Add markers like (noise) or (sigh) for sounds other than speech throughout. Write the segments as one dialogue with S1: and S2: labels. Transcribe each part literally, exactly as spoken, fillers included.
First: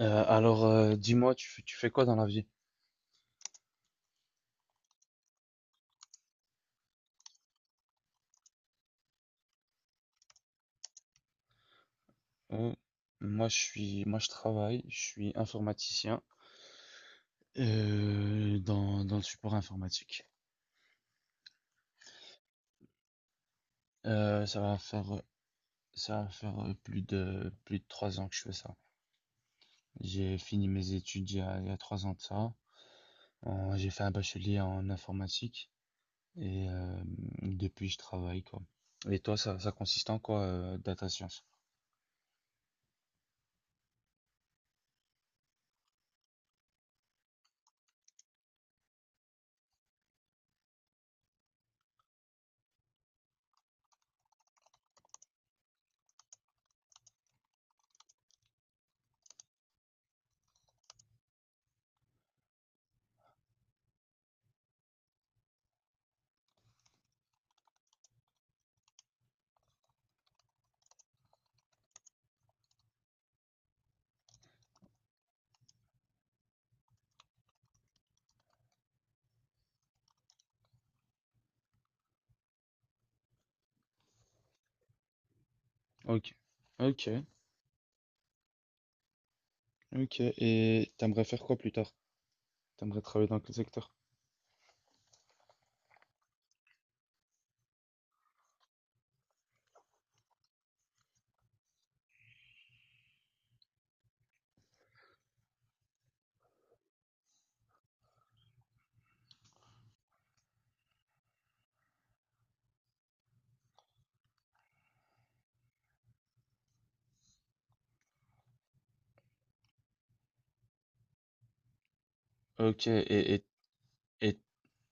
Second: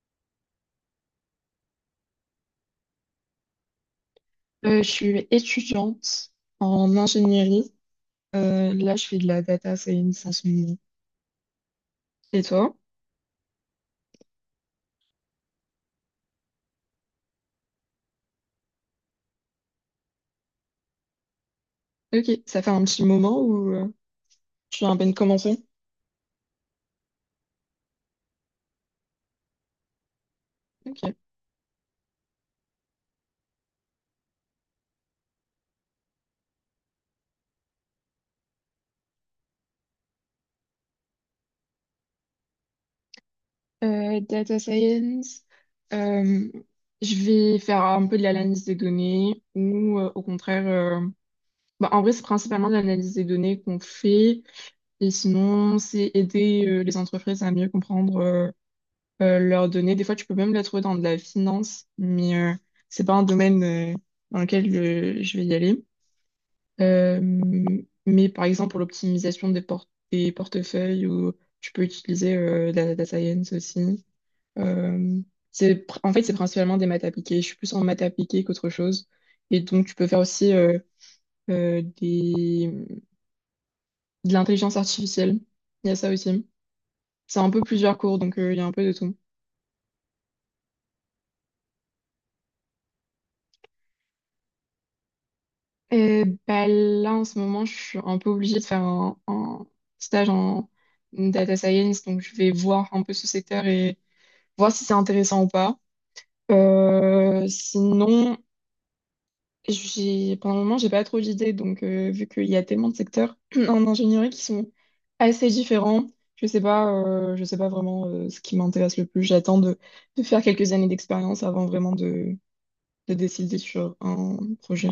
S1: Euh, alors, euh, dis-moi, tu, fais- tu fais quoi dans la vie?
S2: Euh, je suis étudiante en ingénierie. Euh, là, je fais de la data science en ce moment. Et
S1: Euh,
S2: toi?
S1: Moi, je suis, moi, je travaille, je suis informaticien euh, dans, dans le support informatique.
S2: Ok, ça fait un petit moment où euh,
S1: Euh, ça va
S2: tu viens à
S1: faire,
S2: peine commencer?
S1: Ça va faire euh, plus de plus de trois ans que je fais ça. J'ai fini mes
S2: Ok.
S1: études il y a, il y a trois ans de ça. En- J'ai fait un bachelier en informatique et euh, depuis, je travaille quoi. Et toi, ça, ça consiste en quoi, euh, data science?
S2: Euh, data science, euh, je vais faire un peu de l'analyse des données ou euh, au contraire, euh, bah, en vrai, c'est principalement de l'analyse des données qu'on fait et sinon, c'est aider euh, les entreprises à mieux comprendre euh, euh, leur donner. Des fois, tu peux même la trouver dans de la finance, mais euh, c'est pas un domaine euh, dans lequel euh, je vais y aller. Euh, mais par exemple, pour l'optimisation des, por- des portefeuilles, ou tu peux utiliser euh, la data science aussi. Euh, c'est, pr- En fait, c'est principalement des maths appliquées. Je suis plus en maths appliquées qu'autre chose. Et donc, tu peux faire aussi euh, euh, des... de l'intelligence artificielle. Il y a ça
S1: Ok,
S2: aussi.
S1: ok,
S2: C'est un peu plusieurs cours, donc euh, il y a un peu de tout.
S1: ok. Et t'aimerais faire quoi plus tard? T'aimerais travailler dans quel secteur?
S2: Euh, bah là, en ce moment, je suis un peu obligée de faire un, un stage en data science, donc je vais voir un peu ce secteur et voir si c'est intéressant ou pas. Euh, sinon, j'ai, pendant le moment, j'ai pas trop d'idées, donc euh, vu qu'il y a tellement de secteurs (clears throat) en ingénierie qui sont assez différents, je sais pas, euh, je sais pas vraiment euh, ce qui m'intéresse le plus. J'attends de, de faire quelques années d'expérience avant vraiment de,
S1: Ok,
S2: de
S1: et, et,
S2: décider sur un
S1: et,
S2: projet.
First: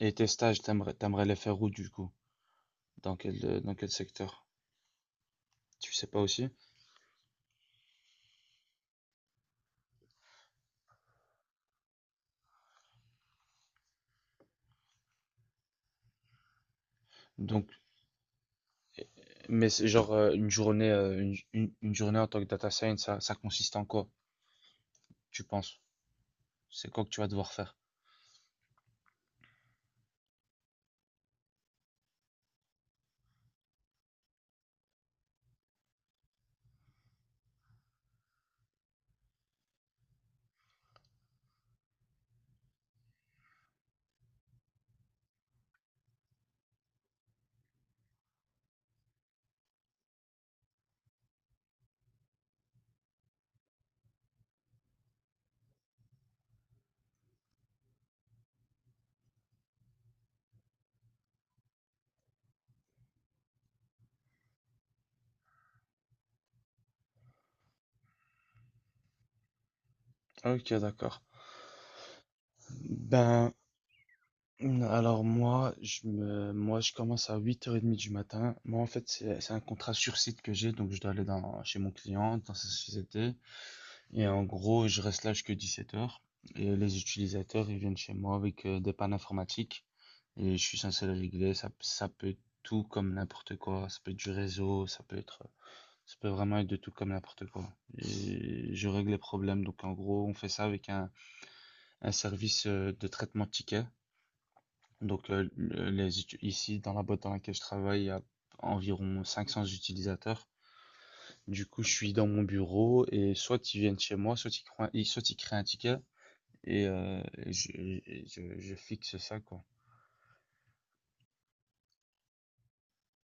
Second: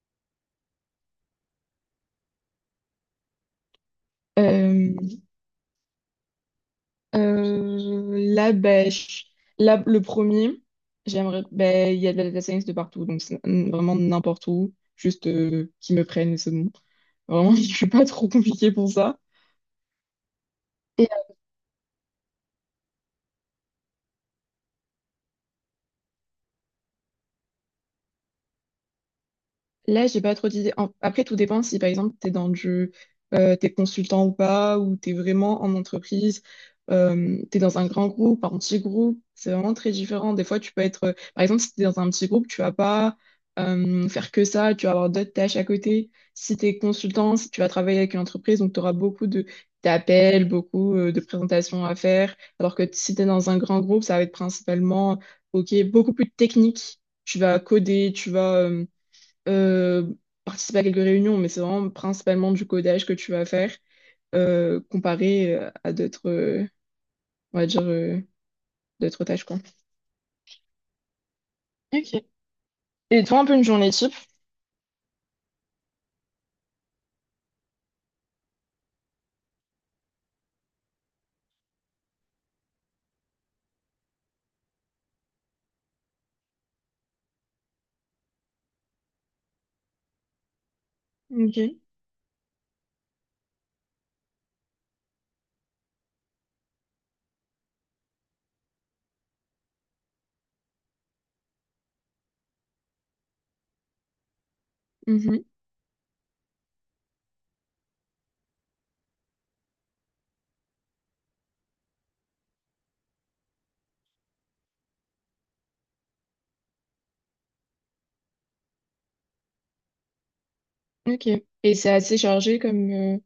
S1: et tes stages, t'aimerais, t'aimerais les faire où du coup? Dans quel, euh, dans quel secteur?
S2: Euh,
S1: Tu sais pas aussi?
S2: Euh, là, ben, je- là, le premier, j'aimerais, ben, il y a de la data science de partout, donc c'est n- vraiment n'importe où, juste euh, qu'ils me prennent et c'est bon. Vraiment, (laughs) je
S1: Donc,
S2: suis pas trop compliquée pour ça.
S1: mais c'est genre euh, une journée, euh, une, une- une journée en tant que data science, ça, ça consiste en quoi, tu penses? C'est quoi que tu vas devoir faire?
S2: Là, j'ai pas trop d'idées. En- Après, tout dépend si, par exemple, t'es dans du... euh, t'es consultant ou pas, ou t'es vraiment en entreprise, euh, t'es dans un grand groupe, enfin, un petit groupe. C'est vraiment très différent. Des fois, tu peux être... euh, par exemple, si t'es dans un petit groupe, tu vas pas euh, faire que ça. Tu vas avoir d'autres tâches à côté. Si t'es consultant, si tu vas travailler avec une entreprise, donc t'auras beaucoup de... d'appels, beaucoup euh, de présentations à faire. Alors que si t'es dans un grand groupe, ça va être principalement, OK, beaucoup plus technique. Tu vas coder, tu vas... euh, euh, participer à quelques réunions, mais c'est vraiment principalement du codage que tu vas faire euh, comparé euh, à d'autres, euh, on va dire, euh, d'autres tâches, quoi.
S1: Ok, d'accord.
S2: Ok. Et toi, un
S1: Ben,
S2: peu une journée type?
S1: alors moi, je me, moi, je commence à huit heures trente du matin. Moi, en fait, c'est c'est un contrat sur site que j'ai, donc je dois aller dans, chez mon client, dans sa société. Et en gros, je reste là jusqu'à dix-sept heures. Et les utilisateurs, ils viennent chez moi avec euh, des pannes informatiques. Et je suis censé le régler. Ça,
S2: Ok.
S1: ça peut être tout comme n'importe quoi. Ça peut être du réseau, ça peut être, ça peut vraiment être de tout comme n'importe quoi. Et je règle les problèmes. Donc en gros, on fait ça avec un, un service euh, de traitement de tickets. Donc
S2: Mhm.
S1: euh, les, Ici, dans la boîte dans laquelle je travaille, il y a environ cinq cents utilisateurs. Du coup, je suis dans mon bureau et soit ils viennent chez moi, soit ils- soit ils créent un ticket, et, euh, et je, et je- je fixe ça, quoi.
S2: Ok. Et c'est assez chargé comme euh,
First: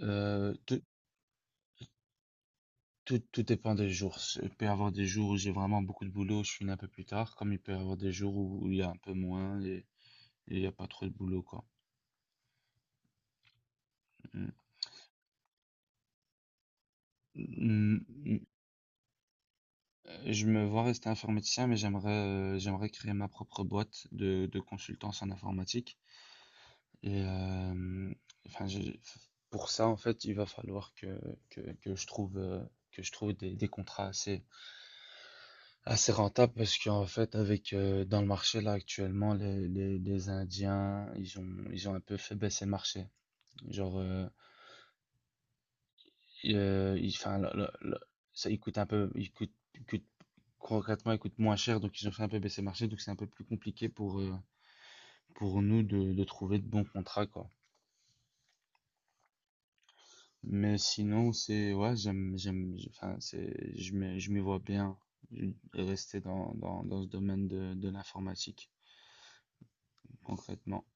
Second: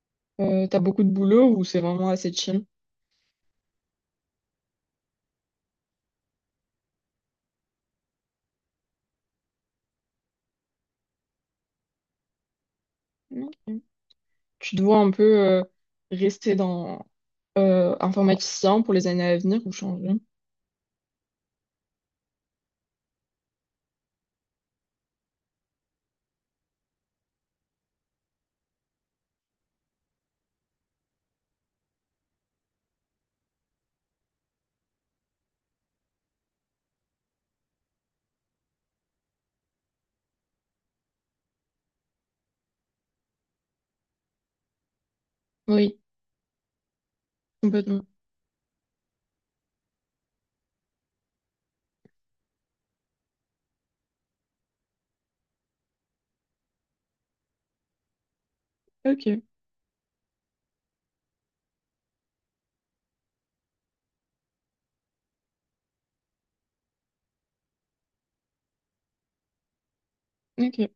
S1: Euh,
S2: euh, t'as
S1: tout,
S2: beaucoup de boulot ou c'est vraiment assez chill?
S1: tout, Tout dépend des jours. Il peut y avoir des jours où j'ai vraiment beaucoup de boulot, je finis un peu plus tard, comme il peut y avoir des jours où, où il y a un peu moins et et il n'y a pas trop de boulot, quoi.
S2: Ok.
S1: Mm.
S2: Tu dois un peu euh, rester dans euh,
S1: Mm, mm.
S2: informaticien pour les années à venir ou changer?
S1: Euh, Je me vois rester informaticien, mais j'aimerais euh, j'aimerais créer ma propre boîte de, de consultance en informatique. Et euh, enfin, j'ai- pour ça, en fait, il va falloir que, que, que je trouve, euh, que je trouve des, des contrats assez, Assez rentable parce qu'en fait, avec euh, dans le marché là actuellement, les, les, les Indiens, ils ont, ils ont un peu fait baisser le marché. Genre, euh,
S2: Oui,
S1: ils, euh, ils- 'fin, le- le- le-
S2: complètement.
S1: ça, il coûte un peu, il coûte, il coûte concrètement, il coûte moins cher, donc ils ont fait un peu baisser le marché, donc c'est un peu plus compliqué pour, euh, pour nous de, de trouver de bons contrats, quoi.
S2: Ok,
S1: Mais sinon, c'est, ouais, j'aime, j'aime, enfin, c'est, je me je m'y vois bien euh, rester dans, dans, dans ce domaine de, de l'informatique, concrètement.
S2: ok.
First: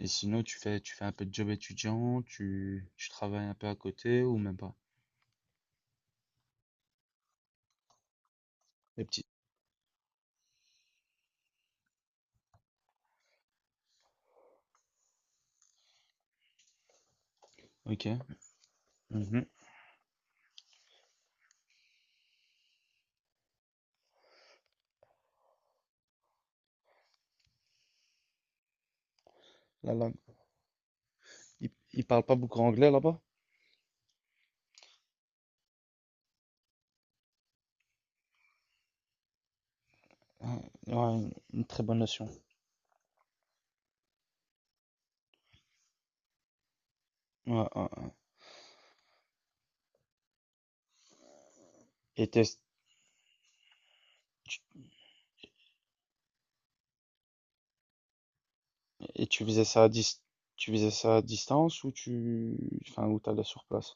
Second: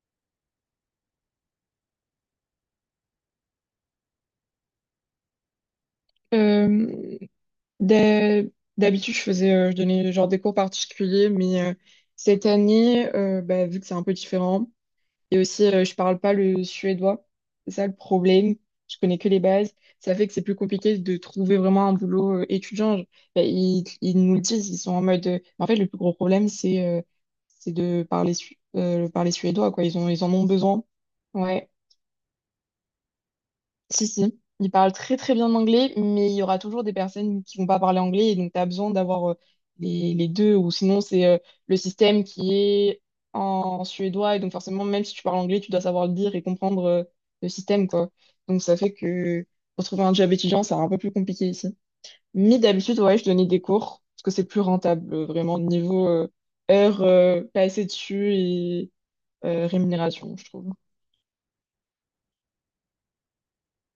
S1: Et sinon, tu fais, tu fais un peu de job étudiant, tu, tu travailles un peu à côté ou même pas?
S2: Euh, d'ha-
S1: Les
S2: D'habitude, je
S1: petits.
S2: faisais, euh, je donnais genre des cours particuliers, mais euh, cette année, euh, bah, vu que c'est un peu différent, et aussi, euh, je parle pas le suédois. C'est ça le
S1: Ok.
S2: problème. Je connais que les
S1: Mhm.
S2: bases. Ça fait que c'est plus compliqué de trouver vraiment un boulot euh, étudiant. Je- ben, ils, ils nous le disent, ils sont en mode. Euh, En fait, le plus gros problème, c'est euh, c'est de parler, su- euh, parler suédois, quoi.
S1: La
S2: Ils ont,
S1: langue.
S2: ils en ont besoin. Ouais.
S1: Ils, ils parlent pas beaucoup anglais là-bas?
S2: Si, si, ils parlent très très bien anglais, mais il y aura toujours des personnes qui vont pas parler anglais, et donc tu as besoin d'avoir euh, les, les deux,
S1: Ah,
S2: ou sinon
S1: ouais,
S2: c'est
S1: une,
S2: euh,
S1: une
S2: le
S1: très bonne
S2: système
S1: notion.
S2: qui est en suédois, et donc forcément, même si tu parles anglais, tu dois savoir le dire et comprendre euh, le
S1: Ouais,
S2: système,
S1: ouais,
S2: quoi.
S1: ouais.
S2: Donc ça fait que pour trouver un job étudiant, c'est un peu plus compliqué ici.
S1: Et, t'es-
S2: Mais d'habitude, ouais, je donnais des cours, parce que c'est plus
S1: tu,
S2: rentable, euh, vraiment, niveau euh, heures euh, passées dessus et
S1: et tu faisais
S2: euh,
S1: ça à dis-
S2: rémunération, je
S1: tu
S2: trouve.
S1: faisais ça à distance ou tu, enfin, ou t'allais sur place?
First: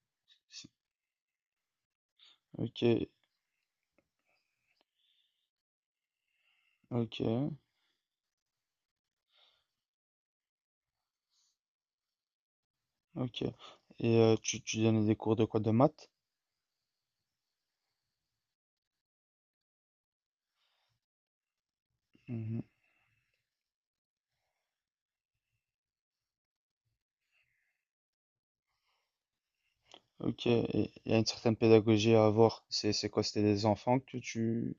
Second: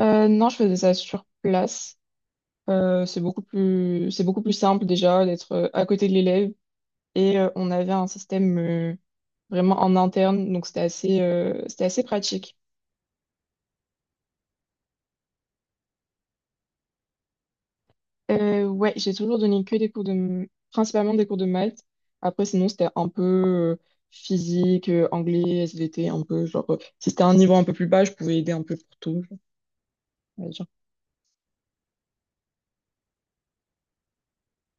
S2: Euh, non, je
S1: C'est-
S2: faisais ça sur place. Euh,
S1: Ok,
S2: c'est beaucoup plus, c'est beaucoup plus simple déjà d'être euh, à côté de l'élève.
S1: ok,
S2: Et euh, on avait un système euh, vraiment en interne, donc c'était assez, euh, c'était assez pratique.
S1: ok. Et euh, tu, tu donnais des cours de quoi? De maths?
S2: Euh, ouais, j'ai toujours donné que des cours de, m- principalement des cours de maths. Après,
S1: Mhm.
S2: sinon, c'était un peu euh, physique, euh, anglais, S V T, un peu genre, euh, si c'était un niveau un peu plus bas, je pouvais aider un peu pour tout.
S1: Ok, et il y a une certaine pédagogie à avoir. C'est, c'est quoi? C'était des enfants que tu,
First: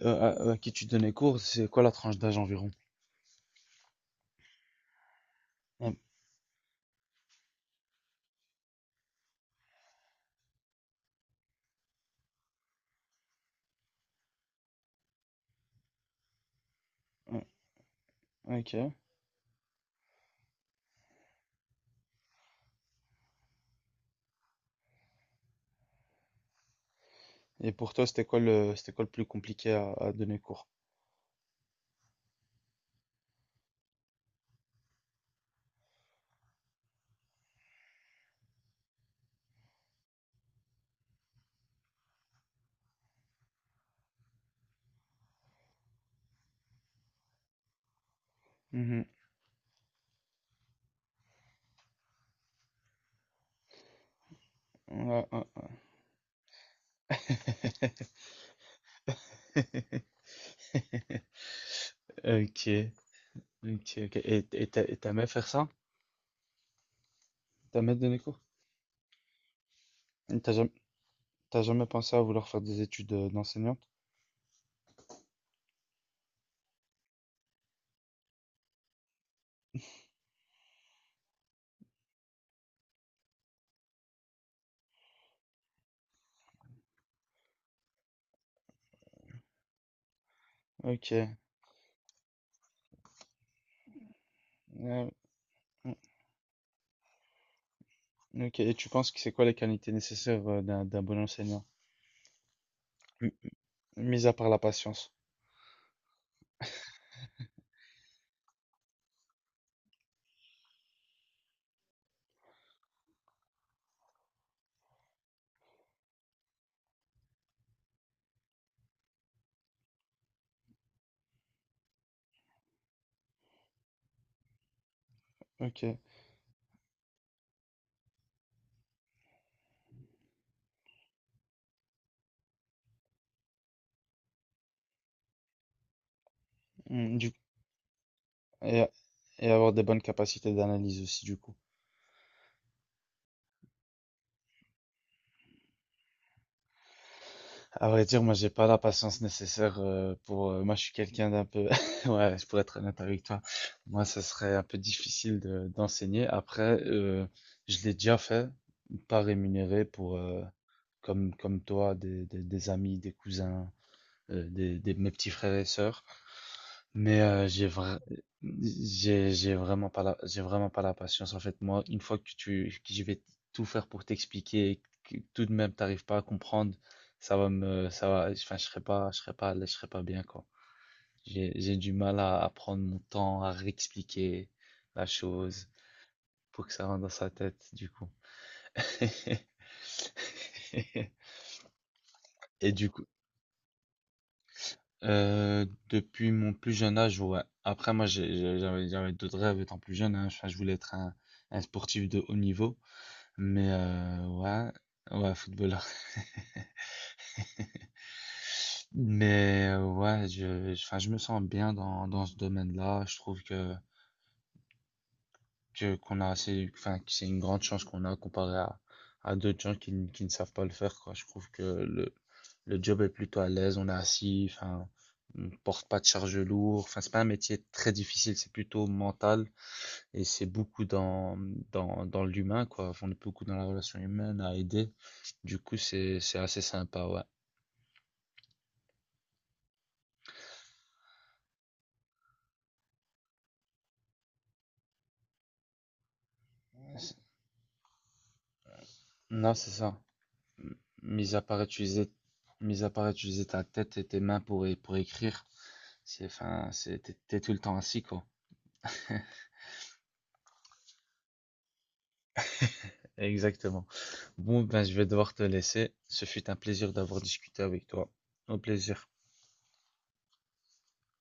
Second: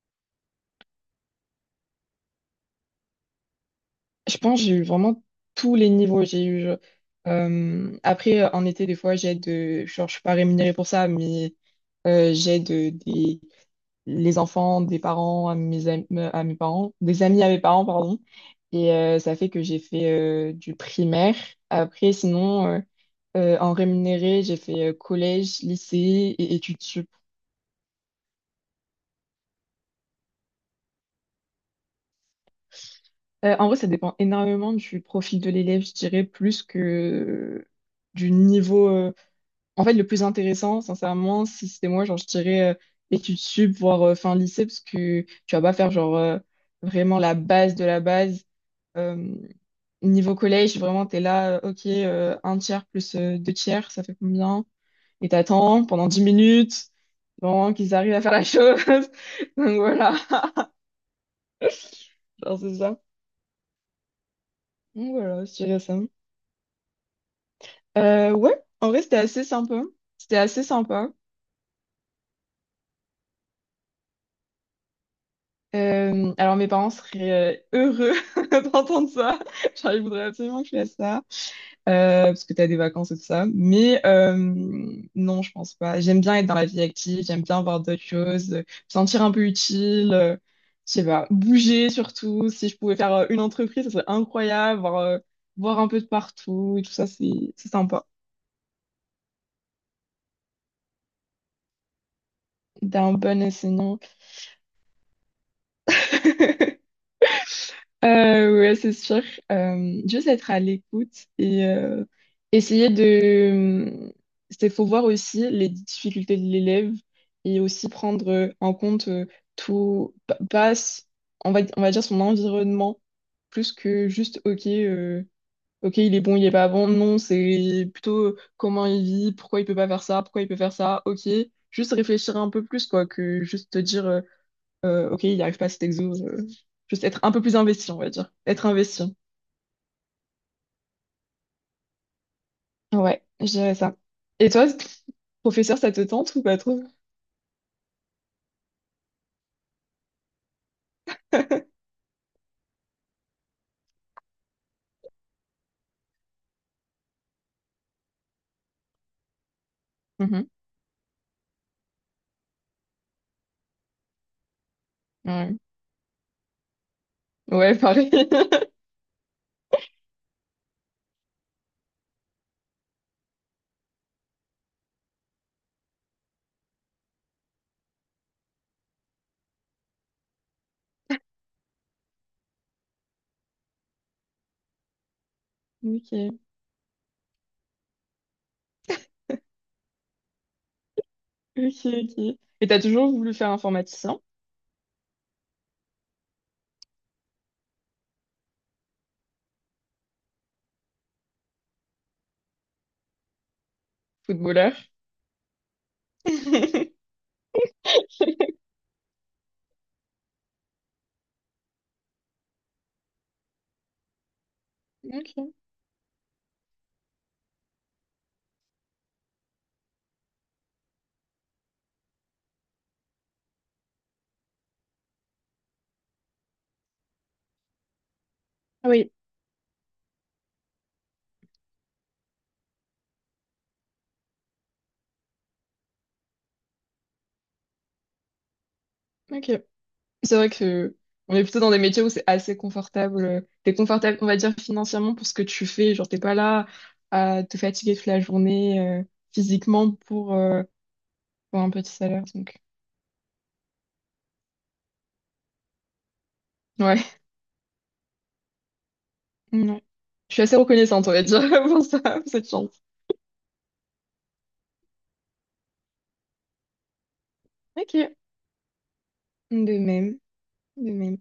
S1: euh, à, à qui tu donnais cours, c'est quoi la tranche d'âge environ?
S2: Je pense que j'ai eu vraiment tous les
S1: Ah,
S2: niveaux. J'ai eu euh, euh, Après euh, en été des fois j'aide euh, genre je suis pas rémunérée pour ça mais euh, j'aide euh, des les enfants des parents à mes am- euh, à mes parents des amis à mes parents pardon
S1: ah,
S2: et
S1: ok.
S2: euh, ça fait que j'ai fait euh, du primaire. Après sinon euh, euh, en rémunéré j'ai fait euh, collège lycée et études sup.
S1: Et pour toi, c'était quoi le, c'était quoi le plus compliqué à, à donner cours?
S2: Euh, en vrai ça dépend énormément du profil de l'élève je dirais plus que du niveau. euh, En fait, le plus intéressant, sincèrement, si c'était moi, genre, je dirais euh, études sup, voire euh, fin lycée, parce que tu vas pas faire, genre, euh, vraiment la base de la base.
S1: Mhm.
S2: Euh, Niveau collège, vraiment, t'es là, euh, ok, euh, un tiers plus euh, deux tiers, ça fait combien?
S1: Ouais,
S2: Et
S1: ouais,
S2: t'attends pendant dix minutes, vraiment, qu'ils arrivent à faire la chose. (laughs) Donc voilà,
S1: ouais.
S2: genre,
S1: Ok,
S2: c'est ça.
S1: ok, ok. Et et t'a- et
S2: Donc
S1: t'aimais
S2: voilà,
S1: faire
S2: je
S1: ça?
S2: dirais ça.
S1: T'as aimé donner
S2: Euh,
S1: cours?
S2: ouais, en vrai, c'était assez sympa. C'était
S1: Et T'as
S2: assez
S1: jamais,
S2: sympa.
S1: t'as jamais pensé à vouloir faire des études euh, d'enseignante?
S2: Euh, alors mes parents seraient euh, heureux (laughs) d'entendre ça. Genre, ils voudraient absolument que je fasse ça. Euh, parce que tu as des vacances et tout ça. Mais euh, non, je pense pas. J'aime bien être dans la vie active, j'aime bien voir d'autres choses, euh, me sentir un peu utile, euh, je sais pas,
S1: Ok.
S2: bouger surtout. Si je pouvais faire euh, une entreprise, ça serait incroyable, voir,
S1: Ouais,
S2: euh, voir un
S1: mm,
S2: peu de partout et tout ça, c'est c'est sympa.
S1: ok. Et tu penses que c'est quoi les qualités nécessaires euh, d'un d'un bon enseignant?
S2: T'es un
S1: M-
S2: bon enseignant.
S1: Mis à part la patience.
S2: (laughs) Euh, ouais, c'est sûr. Euh, juste être à l'écoute et euh, essayer de... hum, c'est, faut voir aussi les difficultés de l'élève et aussi prendre euh, en compte euh, tout, pa- pas, s- on va, on va dire son environnement, plus que juste, ok, euh, ok,
S1: Ok.
S2: il est bon, il est pas bon. Non, c'est plutôt euh, comment il vit, pourquoi il peut pas faire ça, pourquoi il peut faire ça, ok. Juste réfléchir un peu plus, quoi, que juste te dire. Euh, euh, ok, il n'y arrive pas à cet exo. Euh, juste
S1: Mm.
S2: être
S1: Du,
S2: un peu plus investi, on va dire. Être
S1: et,
S2: investi.
S1: et avoir des bonnes capacités d'analyse aussi, du coup.
S2: Ouais, je dirais ça. Et toi, professeur, ça te tente ou pas trop?
S1: À vrai dire, moi, j'ai pas la patience nécessaire euh, pour. Euh, moi, je suis quelqu'un d'un peu. (laughs) Ouais, je pourrais être honnête avec toi. Moi, ça serait un peu difficile de- d'enseigner. Après, euh, je l'ai déjà fait, pas rémunéré pour, euh,
S2: Mhm.
S1: comme comme toi, des, des, des amis, des cousins, euh, des, des mes petits frères
S2: Ouais.
S1: et sœurs. Mais euh, j'ai
S2: Ouais,
S1: vra-
S2: pareil. (laughs)
S1: j'ai j'ai vraiment pas la j'ai vraiment pas la patience en fait. Moi, une fois que tu que je vais tout faire pour t'expliquer et que tout de même t'arrives pas à comprendre, ça va me ça va enfin je serai pas je serai pas à l'aise, je serai pas bien quoi. J'ai j'ai du mal à, à prendre mon temps à réexpliquer la chose
S2: Ok,
S1: pour que ça rentre dans sa tête du coup. (laughs)
S2: ok, ok. Et
S1: et
S2: t'as
S1: du
S2: toujours voulu faire informaticien,
S1: Euh, depuis mon plus jeune âge, ouais. Après, moi, j'ai- j'ai- j'avais j'avais d'autres rêves étant plus jeune, hein. Enfin, je voulais être un, un sportif de haut niveau. Mais euh, ouais,
S2: footballeur?
S1: ouais, footballeur.
S2: (laughs)
S1: (laughs) Mais euh, ouais, je, je- enfin, je me sens bien dans, dans ce domaine-là. Je trouve que
S2: Ok.
S1: que- qu'on a assez, enfin, que c'est une grande chance qu'on a comparé à, à d'autres gens qui, qui ne savent pas le faire, quoi. Je trouve que le, le job est plutôt à l'aise, on est assis, enfin, on porte pas de charge lourde. Enfin, c'est pas un métier très difficile, c'est plutôt
S2: Ah oui,
S1: mental et c'est beaucoup dans, dans, dans l'humain, quoi. Enfin, on est beaucoup dans la relation humaine à aider. Du coup, c'est, c'est assez sympa, ouais.
S2: ok. C'est vrai que on est plutôt dans des métiers où c'est assez confortable. T'es confortable, on va dire, financièrement pour ce que tu fais. Genre, t'es pas là à te fatiguer toute la journée euh,
S1: Non, c'est
S2: physiquement
S1: ça.
S2: pour euh,
S1: Mis à
S2: pour
S1: part
S2: un petit
S1: utiliser,
S2: salaire, donc.
S1: Mis à part utiliser ta tête et tes mains pour, pour écrire. C'est, enfin, c'est, t'es,
S2: Ouais,
S1: t'es tout le temps ainsi, quoi.
S2: non. Je suis assez reconnaissante, on va dire, (laughs) pour ça, pour cette chance.
S1: Exactement. Bon, ben, je vais devoir te laisser. Ce fut un plaisir d'avoir discuté avec toi.
S2: Ok.
S1: Au plaisir.
S2: De même, de même.